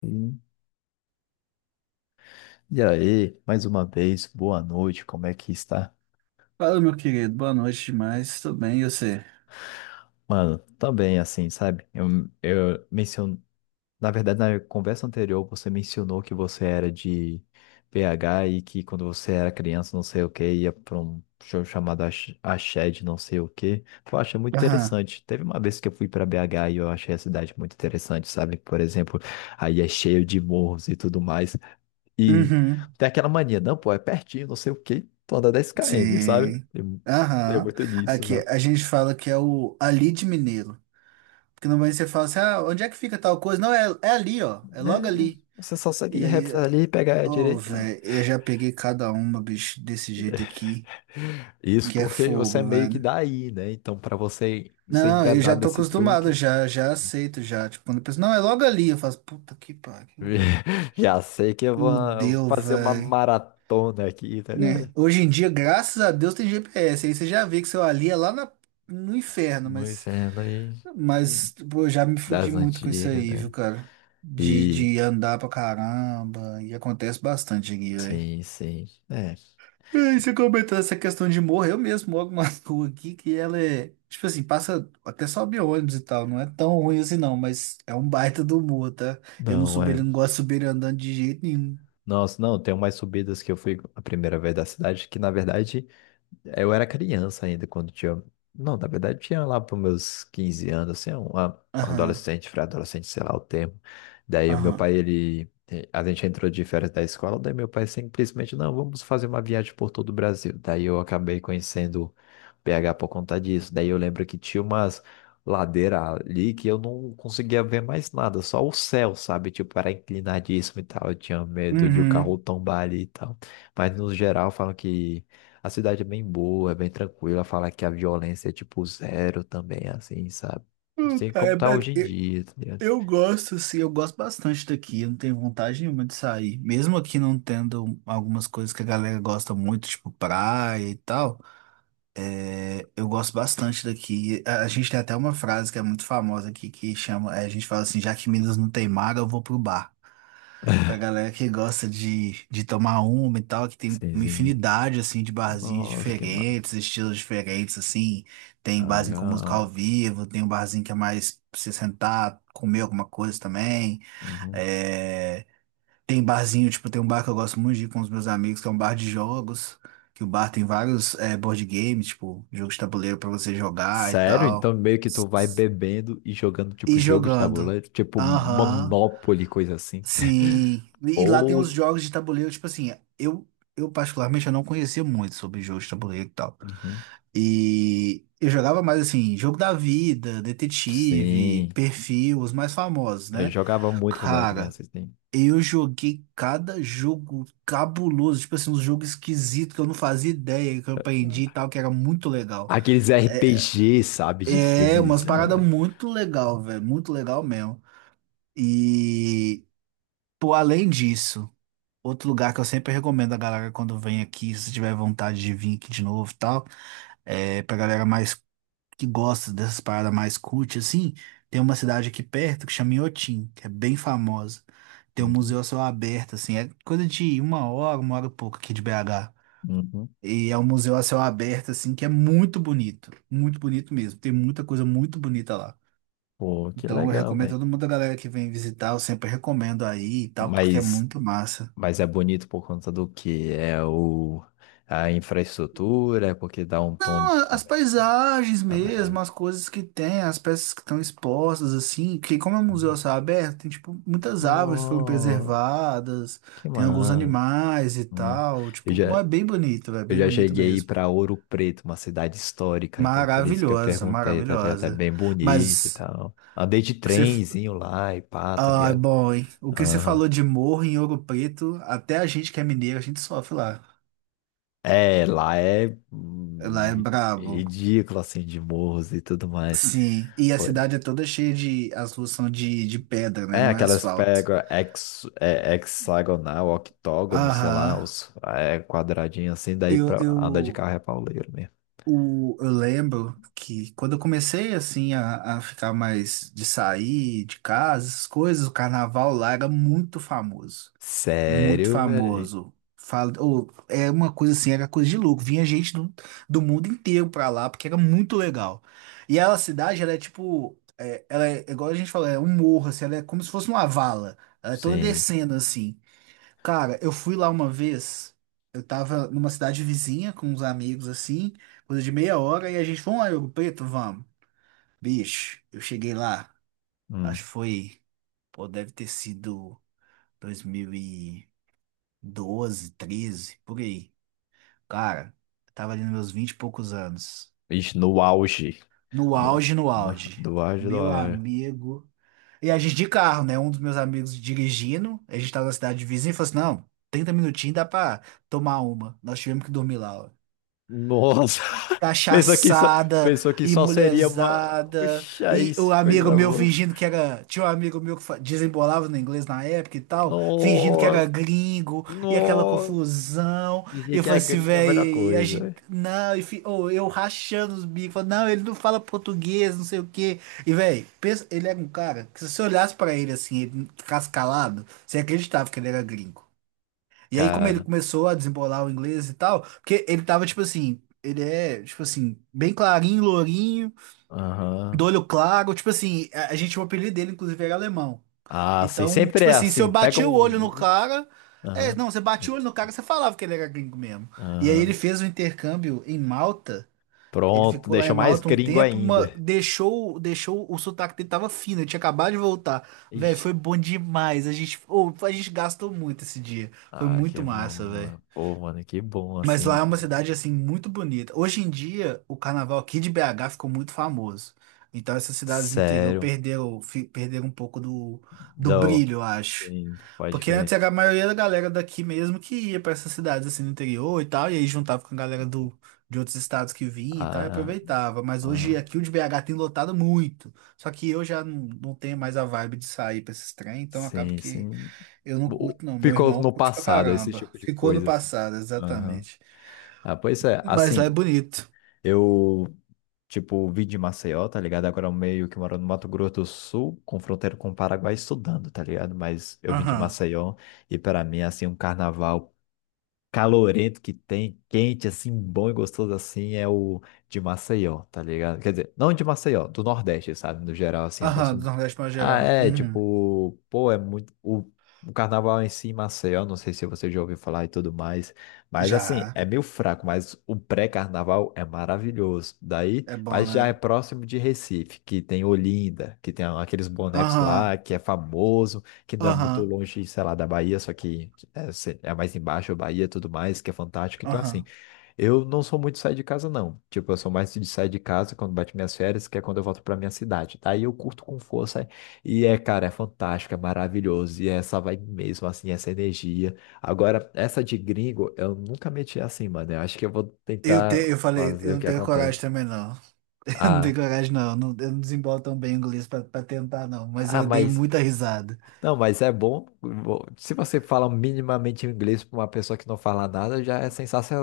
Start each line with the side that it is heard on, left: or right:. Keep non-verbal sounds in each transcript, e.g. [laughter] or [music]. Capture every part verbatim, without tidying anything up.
left: Sim. E aí, mais uma vez, boa noite, como é que está?
right: Fala, meu querido. Boa noite demais. Tudo bem, e você?
left: Mano, também assim, sabe? Eu, eu menciono, na verdade, na conversa anterior, você mencionou que você era de B H e que quando você era criança, não sei o que, ia para um show chamado Ash- Ashed, não sei o que. Eu achei muito
right: Aham.
left: interessante. Teve uma vez que eu fui para B H e eu achei a cidade muito interessante, sabe? Por exemplo, aí é cheio de morros e tudo mais. E
right: Uhum.
left: tem aquela mania, não, pô, é pertinho, não sei o quê, tu anda dez quilômetros, sabe?
right: Sim.
left: Tem, tem
right: Aham.
left: muito disso,
right: Aqui
left: sabe?
right: a gente fala que é o ali de Mineiro. Porque normalmente você fala assim, ah, onde é que fica tal coisa? Não, é, é ali, ó. É logo
left: É,
right: ali.
left: você só segue
right: E aí,
left: reto ali, pega a
right: ô,
left: direita.
right: velho, eu já peguei cada uma, bicho, desse jeito aqui,
left: Isso
right: que é
left: porque você é
right: fogo,
left: meio que
right: velho.
left: daí, né? Então, pra você ser
right: Não, eu já
left: enganado
right: tô
left: desse
right: acostumado,
left: truque,
right: já, já aceito, já. Tipo, quando a pessoa, não, é logo ali, eu faço, puta que pariu, velho.
left: [laughs] já sei que eu vou
right: Fudeu,
left: fazer uma
right: velho.
left: maratona aqui, tá
right: Né?
left: ligado?
right: Hoje em dia, graças a Deus, tem G P S. Aí você já vê que seu ali é lá na- no inferno,
left: No
right: mas,
left: inferno aí, né?
right: mas pô, eu já me fudi
left: Das
right: muito com isso
left: antigas,
right: aí, viu,
left: né?
right: cara? De,
left: E,
right: de andar pra caramba, e acontece bastante aqui, velho.
left: sim, sim, é.
right: E aí você comentou essa questão de morro, eu mesmo moro numa [laughs] rua aqui que ela é, tipo assim, passa, até sobe ônibus e tal, não é tão ruim assim não, mas é um baita do morro, tá? Eu não
left: Não,
right: subi, ele
left: é.
right: não gosto de subir ele andando de jeito nenhum.
left: Nossa, não, tem umas subidas que eu fui a primeira vez da cidade, que na verdade eu era criança ainda quando tinha. Não, na verdade tinha lá para meus quinze anos, assim, um a- um
right: Aham,
left: adolescente, pré-adolescente, sei lá o termo. Daí o meu
right: aham.
left: pai, ele. A gente entrou de férias da escola, daí meu pai simplesmente, não, vamos fazer uma viagem por todo o Brasil. Daí eu acabei conhecendo B H por conta disso. Daí eu lembro que tinha umas ladeiras ali que eu não conseguia ver mais nada, só o céu, sabe? Tipo, era inclinadíssimo e tal. Eu tinha medo de o carro
right: Uhum.
left: tombar ali e tal. Mas no geral falam que a cidade é bem boa, é bem tranquila. Fala que a violência é tipo zero também, assim, sabe? Não sei como
right: Cara,
left: tá hoje em
right: é, é,
left: dia, tá ligado?
right: eu gosto, sim, eu gosto bastante daqui. Eu não tenho vontade nenhuma de sair. Mesmo aqui não tendo algumas coisas que a galera gosta muito, tipo praia e tal, é, eu gosto bastante daqui. A, a gente tem até uma frase que é muito famosa aqui que chama: é, a gente fala assim, já que Minas não tem mar, eu vou pro bar. Pra galera que gosta de, de tomar uma e tal, que tem
left: Sim,
right: uma
left: sim.
right: infinidade, assim, de barzinhos
left: Nossa, que mano.
right: diferentes, estilos diferentes, assim. Tem
left: Ah,
right: barzinho com música
left: legal.
right: ao vivo, tem um barzinho que é mais pra você sentar, comer alguma coisa também.
left: Uhum.
right: É, tem barzinho, tipo, tem um bar que eu gosto muito de ir com os meus amigos, que é um bar de jogos, que o bar tem vários é, board games, tipo, jogos de tabuleiro pra você jogar e
left: Sério? Então
right: tal.
left: meio que tu vai bebendo e jogando tipo
right: E
left: jogo de
right: jogando.
left: tabuleiro, tipo
right: Aham.
left: Monopoly, coisa assim.
right: Sim.
left: [laughs]
right: E lá tem
left: Pô.
right: os jogos de tabuleiro, tipo assim, eu, eu particularmente eu não conhecia muito sobre jogos de tabuleiro e tal.
left: Uhum.
right: E eu jogava mais assim, jogo da vida,
left: Sim.
right: detetive, perfil, os mais famosos,
left: Eu
right: né?
left: jogava muito quando era
right: Cara,
left: criança, assim.
right: eu joguei cada jogo cabuloso, tipo assim, um jogo esquisito que eu não fazia ideia, que eu aprendi e tal, que era muito legal.
left: Aqueles R P G, sabe? De
right: É, é umas
left: filmezão,
right: paradas
left: né?
right: muito legal, velho, muito legal mesmo. E, pô, além disso, outro lugar que eu sempre recomendo a galera quando vem aqui, se tiver vontade de vir aqui de novo e tal, é pra galera mais que gosta dessas paradas mais cult, assim, tem uma cidade aqui perto que chama Inhotim, que é bem famosa. Tem um
left: Uhum.
right: museu a céu aberto, assim, é coisa de uma hora, uma hora e pouco aqui de B H.
left: Uhum.
right: E é um museu a céu aberto, assim, que é muito bonito, muito bonito mesmo. Tem muita coisa muito bonita lá.
left: Pô, que
right: Então eu
left: legal.
right: recomendo a todo mundo, a galera que vem visitar, eu sempre recomendo aí e tal, porque é
left: Mas,
right: muito massa.
left: mas é bonito por conta do que? É o, a infraestrutura, é porque dá um tom de.
right: Não, as paisagens
left: Na
right: mesmo,
left: verdade.
right: as coisas que tem, as peças que estão expostas, assim, que como é um museu a céu aberto, tem, tipo, muitas árvores foram
left: Nossa,
right: preservadas,
left: que
right: tem alguns
left: massa.
right: animais e
left: Hum.
right: tal,
left: Eu
right: tipo,
left: já,
right: é bem bonito, é
left: eu
right: bem
left: já
right: bonito
left: cheguei
right: mesmo.
left: para Ouro Preto, uma cidade histórica, então por isso que eu
right: Maravilhosa,
left: perguntei, tá ligado? É
right: maravilhosa.
left: bem bonito e
right: Mas, o
left: tal. Andei de
right: que você...
left: trenzinho lá e pá, tá
right: Ah,
left: ligado?
right: bom, hein? O que você falou
left: Aham.
right: de morro em Ouro Preto, até a gente que é mineiro, a gente sofre lá.
left: É, lá é
right: Lá
left: hum,
right: é brabo.
left: ridículo assim de morros e tudo mais.
right: Sim, e a cidade é toda cheia de. As ruas são de, de pedra, né?
left: É,
right: Não é
left: aquelas
right: asfalto.
left: pega hex, é, hexagonal, octógono, sei
right: Aham.
left: lá, os é, quadradinho assim, daí
right: Eu,
left: pra andar de
right: eu,
left: carro é pauleiro mesmo.
right: o, eu lembro que quando eu comecei assim a, a ficar mais de sair de casa, essas coisas, o carnaval lá era muito famoso. Muito
left: Sério, velho?
right: famoso. Fala, ou, é uma coisa assim, era coisa de louco. Vinha gente do, do mundo inteiro pra lá, porque era muito legal. E ela, a cidade, ela é tipo. É- ela é, igual a gente falou, é um morro, assim, ela é como se fosse uma vala. Ela é toda
left: Sim.
right: descendo assim. Cara, eu fui lá uma vez. Eu tava numa cidade vizinha com uns amigos assim, coisa de meia hora, e a gente, vamos lá, Ouro Preto, vamos. Bicho, eu cheguei lá, acho
left: Hum.
right: que foi, pô, deve ter sido dois mil e doze, treze, por aí. Cara, eu tava ali nos meus vinte e poucos anos.
left: Ixi, no auge.
right: No
left: No,
right: auge, no
left: no,
right: auge.
left: do auge, do
right: Meu
left: auge.
right: amigo. E a gente de carro, né? Um dos meus amigos dirigindo, a gente tava na cidade vizinha e falou assim: não, trinta minutinhos dá pra tomar uma. Nós tivemos que dormir lá.
left: Nossa! [laughs] Pensou que só,
right: Cachaçada
left: pensou que
right: e
left: só seria uma.
right: mulherzada.
left: Oxa, aí,
right: E o
left: que
right: amigo
left: coisa
right: meu
left: boa.
right: fingindo que era. Tinha um amigo meu que fa- desembolava no inglês na época e tal, fingindo que era
left: Nossa!
right: gringo e aquela
left: Nossa!
right: confusão. E
left: Pensei
right: eu
left: que a
right: falei assim,
left: gringa é a
right: velho,
left: melhor
right: e a
left: coisa,
right: gente.
left: velho.
right: Não, e fi- ô, eu rachando os bicos, falando, não, ele não fala português, não sei o quê. E, velho, ele era um cara que se você olhasse pra ele assim, ele cascalado, você acreditava que ele era gringo. E aí, como ele
left: Cara.
right: começou a desembolar o inglês e tal, porque ele tava, tipo assim, ele é, tipo assim, bem clarinho, lourinho, do
left: Aham.
right: olho claro, tipo assim, a, a gente, o apelido dele, inclusive, era alemão.
left: Ah, sim,
right: Então,
left: sempre
right: tipo
left: é
right: assim, se eu
left: assim. Pega
right: bati o olho no
left: um.
right: cara, é,
left: Aham.
right: não, você batia o olho no cara, você falava que ele era gringo mesmo. E aí ele
left: Aham.
right: fez o intercâmbio em Malta, ele
left: Pronto,
right: ficou lá em
left: deixou mais
right: Malta um
left: gringo
right: tempo, ma-
left: ainda.
right: deixou, deixou, o sotaque dele tava fino, ele tinha acabado de voltar. Velho,
left: Ixi.
right: foi bom demais, a gente, ô, a gente gastou muito esse dia, foi
left: Ah, que
right: muito
left: bom,
right: massa, velho.
left: mano. Pô, mano, que bom,
right: Mas lá
left: assim.
right: é uma cidade assim muito bonita. Hoje em dia, o carnaval aqui de B H ficou muito famoso. Então essas cidades do interior
left: Sério.
right: perderam, fi- perderam um pouco do, do
left: Não.
right: brilho, eu acho.
left: Sim, pode
right: Porque antes
left: crer.
right: era a maioria da galera daqui mesmo que ia para essas cidades assim no interior e tal, e aí juntava com a galera do, de outros estados que vinha e tal, e
left: Ah,
right: aproveitava. Mas hoje
left: ah,
right: aqui o de B H tem lotado muito. Só que eu já não, não tenho mais a vibe de sair para esses trem, então acaba
left: sim,
right: que
left: sim.
right: eu não
left: O-
right: curto, não. Meu
left: Ficou
right: irmão
left: no
right: curte pra
left: passado, esse
right: caramba.
left: tipo de
right: Ficou no
left: coisa, assim.
right: passado,
left: Aham.
right: exatamente.
left: Ah, pois é,
right: Mas lá é
left: assim,
right: bonito.
left: eu Tipo, vim de Maceió, tá ligado? Agora eu meio que moro no Mato Grosso do Sul, com fronteira com o Paraguai, estudando, tá ligado? Mas eu vim de
right: Aham.
left: Maceió e para mim, assim, um carnaval calorento que tem, quente, assim, bom e gostoso assim, é o de Maceió, tá ligado? Quer dizer, não de Maceió, do Nordeste, sabe? No geral, assim, eu gosto
right: Aham, do
left: muito.
right: Nordeste para
left: Ah,
right: geral.
left: é,
right: Uhum.
left: tipo, pô, é muito. O, o carnaval em si, em Maceió, não sei se você já ouviu falar e tudo mais, mas assim,
right: Já.
left: é meio fraco, mas o pré-carnaval é maravilhoso. Daí,
right: É bom,
left: mas já é
right: né?
left: próximo de Recife, que tem Olinda, que tem aqueles bonecos
right: Aham.
left: lá, que é famoso, que não é muito
right: Aham.
left: longe, sei lá, da Bahia, só que é, se- é mais embaixo, Bahia e tudo mais, que é fantástico. Então, assim,
right: Aham.
left: eu não sou muito de sair de casa, não. Tipo, eu sou mais de sair de casa quando bate minhas férias, que é quando eu volto pra minha cidade. Daí eu curto com força e é, cara, é fantástico, é maravilhoso. E é essa vibe mesmo, assim, essa energia. Agora, essa de gringo, eu nunca meti assim, mano. Eu acho que eu vou
right: Eu, te,
left: tentar
right: eu falei,
left: fazer
right: eu
left: o
right: não
left: que
right: tenho
left: acontece.
right: coragem também, não. [laughs] Eu não tenho
left: Ah,
right: coragem, não. Eu não, eu não desembolo tão bem o inglês pra, pra tentar, não. Mas
left: ah,
right: eu dei
left: mas.
right: muita risada.
left: Não, mas é bom. bom, Se você fala minimamente inglês para uma pessoa que não fala nada, já é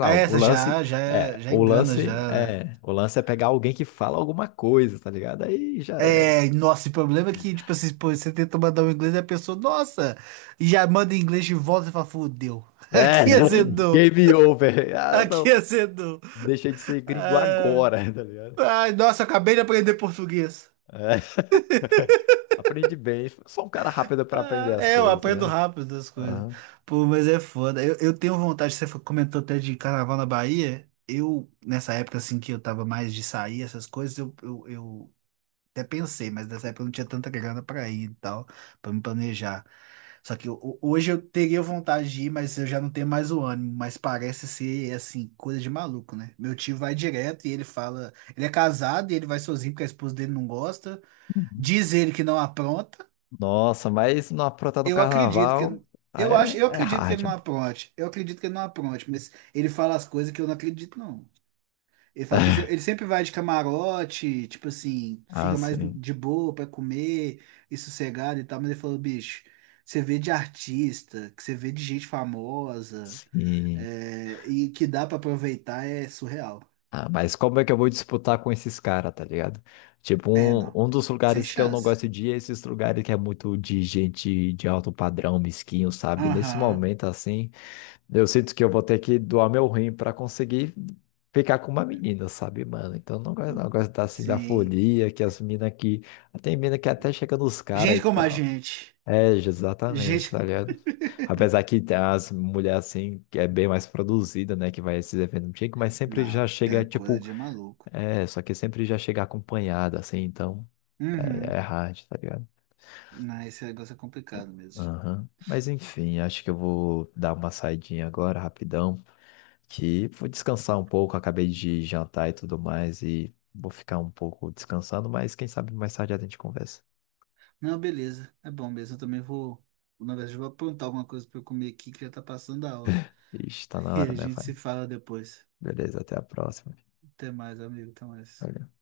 right: Ah,
left: O
right: essa
left: lance
right: já, já,
left: é,
right: já
left: o
right: engana,
left: lance
right: já, né?
left: é, o lance é pegar alguém que fala alguma coisa, tá ligado? Aí já era.
right: É, nossa, o problema é que, tipo assim, pô, você tenta mandar um inglês e a pessoa, nossa, e já manda em inglês de volta e fala, fudeu. [laughs]
left: É,
right: Aqui
left: [laughs]
right: azedou.
left: game over. Ah,
right: Aqui
left: não,
right: azedou.
left: deixei de ser gringo agora, [laughs] tá ligado?
right: Ai, nossa, acabei de aprender português.
left: É. [laughs] Aprendi bem. Sou um cara rápido para aprender
right: Ah,
left: as
right: é, eu
left: coisas, tá
right: aprendo
left: ligado?
right: rápido as coisas.
left: Aham.
right: Pô, mas é foda. Eu, eu tenho vontade, você comentou até de carnaval na Bahia. Eu, nessa época assim que eu tava mais de sair, essas coisas, eu, eu, eu até pensei, mas nessa época eu não tinha tanta grana pra ir e tal, pra me planejar. Só que ho- hoje eu teria vontade de ir, mas eu já não tenho mais o ânimo. Mas parece ser, assim, coisa de maluco, né? Meu tio vai direto e ele fala. Ele é casado e ele vai sozinho porque a esposa dele não gosta.
left: Uhum.
right: Diz ele que não apronta.
left: Nossa, mas não aprontar no
right: Eu acredito
left: carnaval
right: que eu acho, eu
left: é, é
right: acredito que ele não
left: hard.
right: apronte. Eu acredito que ele não apronte, mas ele fala as coisas que eu não acredito não. Ele fala que se-
left: [laughs]
right: ele sempre vai de camarote, tipo assim,
left: Ah,
right: fica mais
left: sim.
right: de boa pra comer e sossegado e tal, mas ele falou, bicho, você vê de artista, que você vê de gente famosa,
left: Sim.
right: é, e que dá pra aproveitar é surreal.
left: Ah, mas como é que eu vou disputar com esses caras, tá ligado? Tipo,
right: É, não.
left: um, um dos
right: Sem
left: lugares que eu não
right: chance.
left: gosto de ir é esses lugares que é muito de gente de alto padrão, mesquinho, sabe? Nesse
right: Aham.
left: momento, assim, eu sinto que eu vou ter que doar meu rim pra conseguir ficar com uma menina, sabe, mano? Então, eu não gosto, não eu gosto da, assim, da
right: Sim.
left: folia, que as minas que... Tem mina que até chega nos caras
right: Gente
left: e
right: como a
left: tal.
right: gente.
left: É, exatamente, tá
right: Gente.
left: ligado? Apesar que tem as mulheres assim, que é bem mais produzida, né? Que vai a esses eventos antigos, mas sempre já
right: Não, tem
left: chega,
right: uma coisa
left: tipo,
right: de maluco.
left: é, só que sempre já chega acompanhado, assim, então
right: Uhum.
left: é, é hard, tá ligado?
right: Não, esse negócio é complicado mesmo.
left: Aham. Mas enfim, acho que eu vou dar uma saidinha agora, rapidão, que vou descansar um pouco, acabei de jantar e tudo mais, e vou ficar um pouco descansando, mas quem sabe mais tarde a gente conversa.
right: Não, beleza. É bom mesmo. Eu também vou. Na verdade, eu vou aprontar alguma coisa pra eu comer aqui que já tá passando a hora.
left: Ixi, tá
right: [laughs]
left: na
right: E
left: hora,
right: a
left: né,
right: gente
left: vai?
right: se fala depois.
left: Beleza, até a próxima.
right: Até mais, amigo. Até mais.
left: Valeu.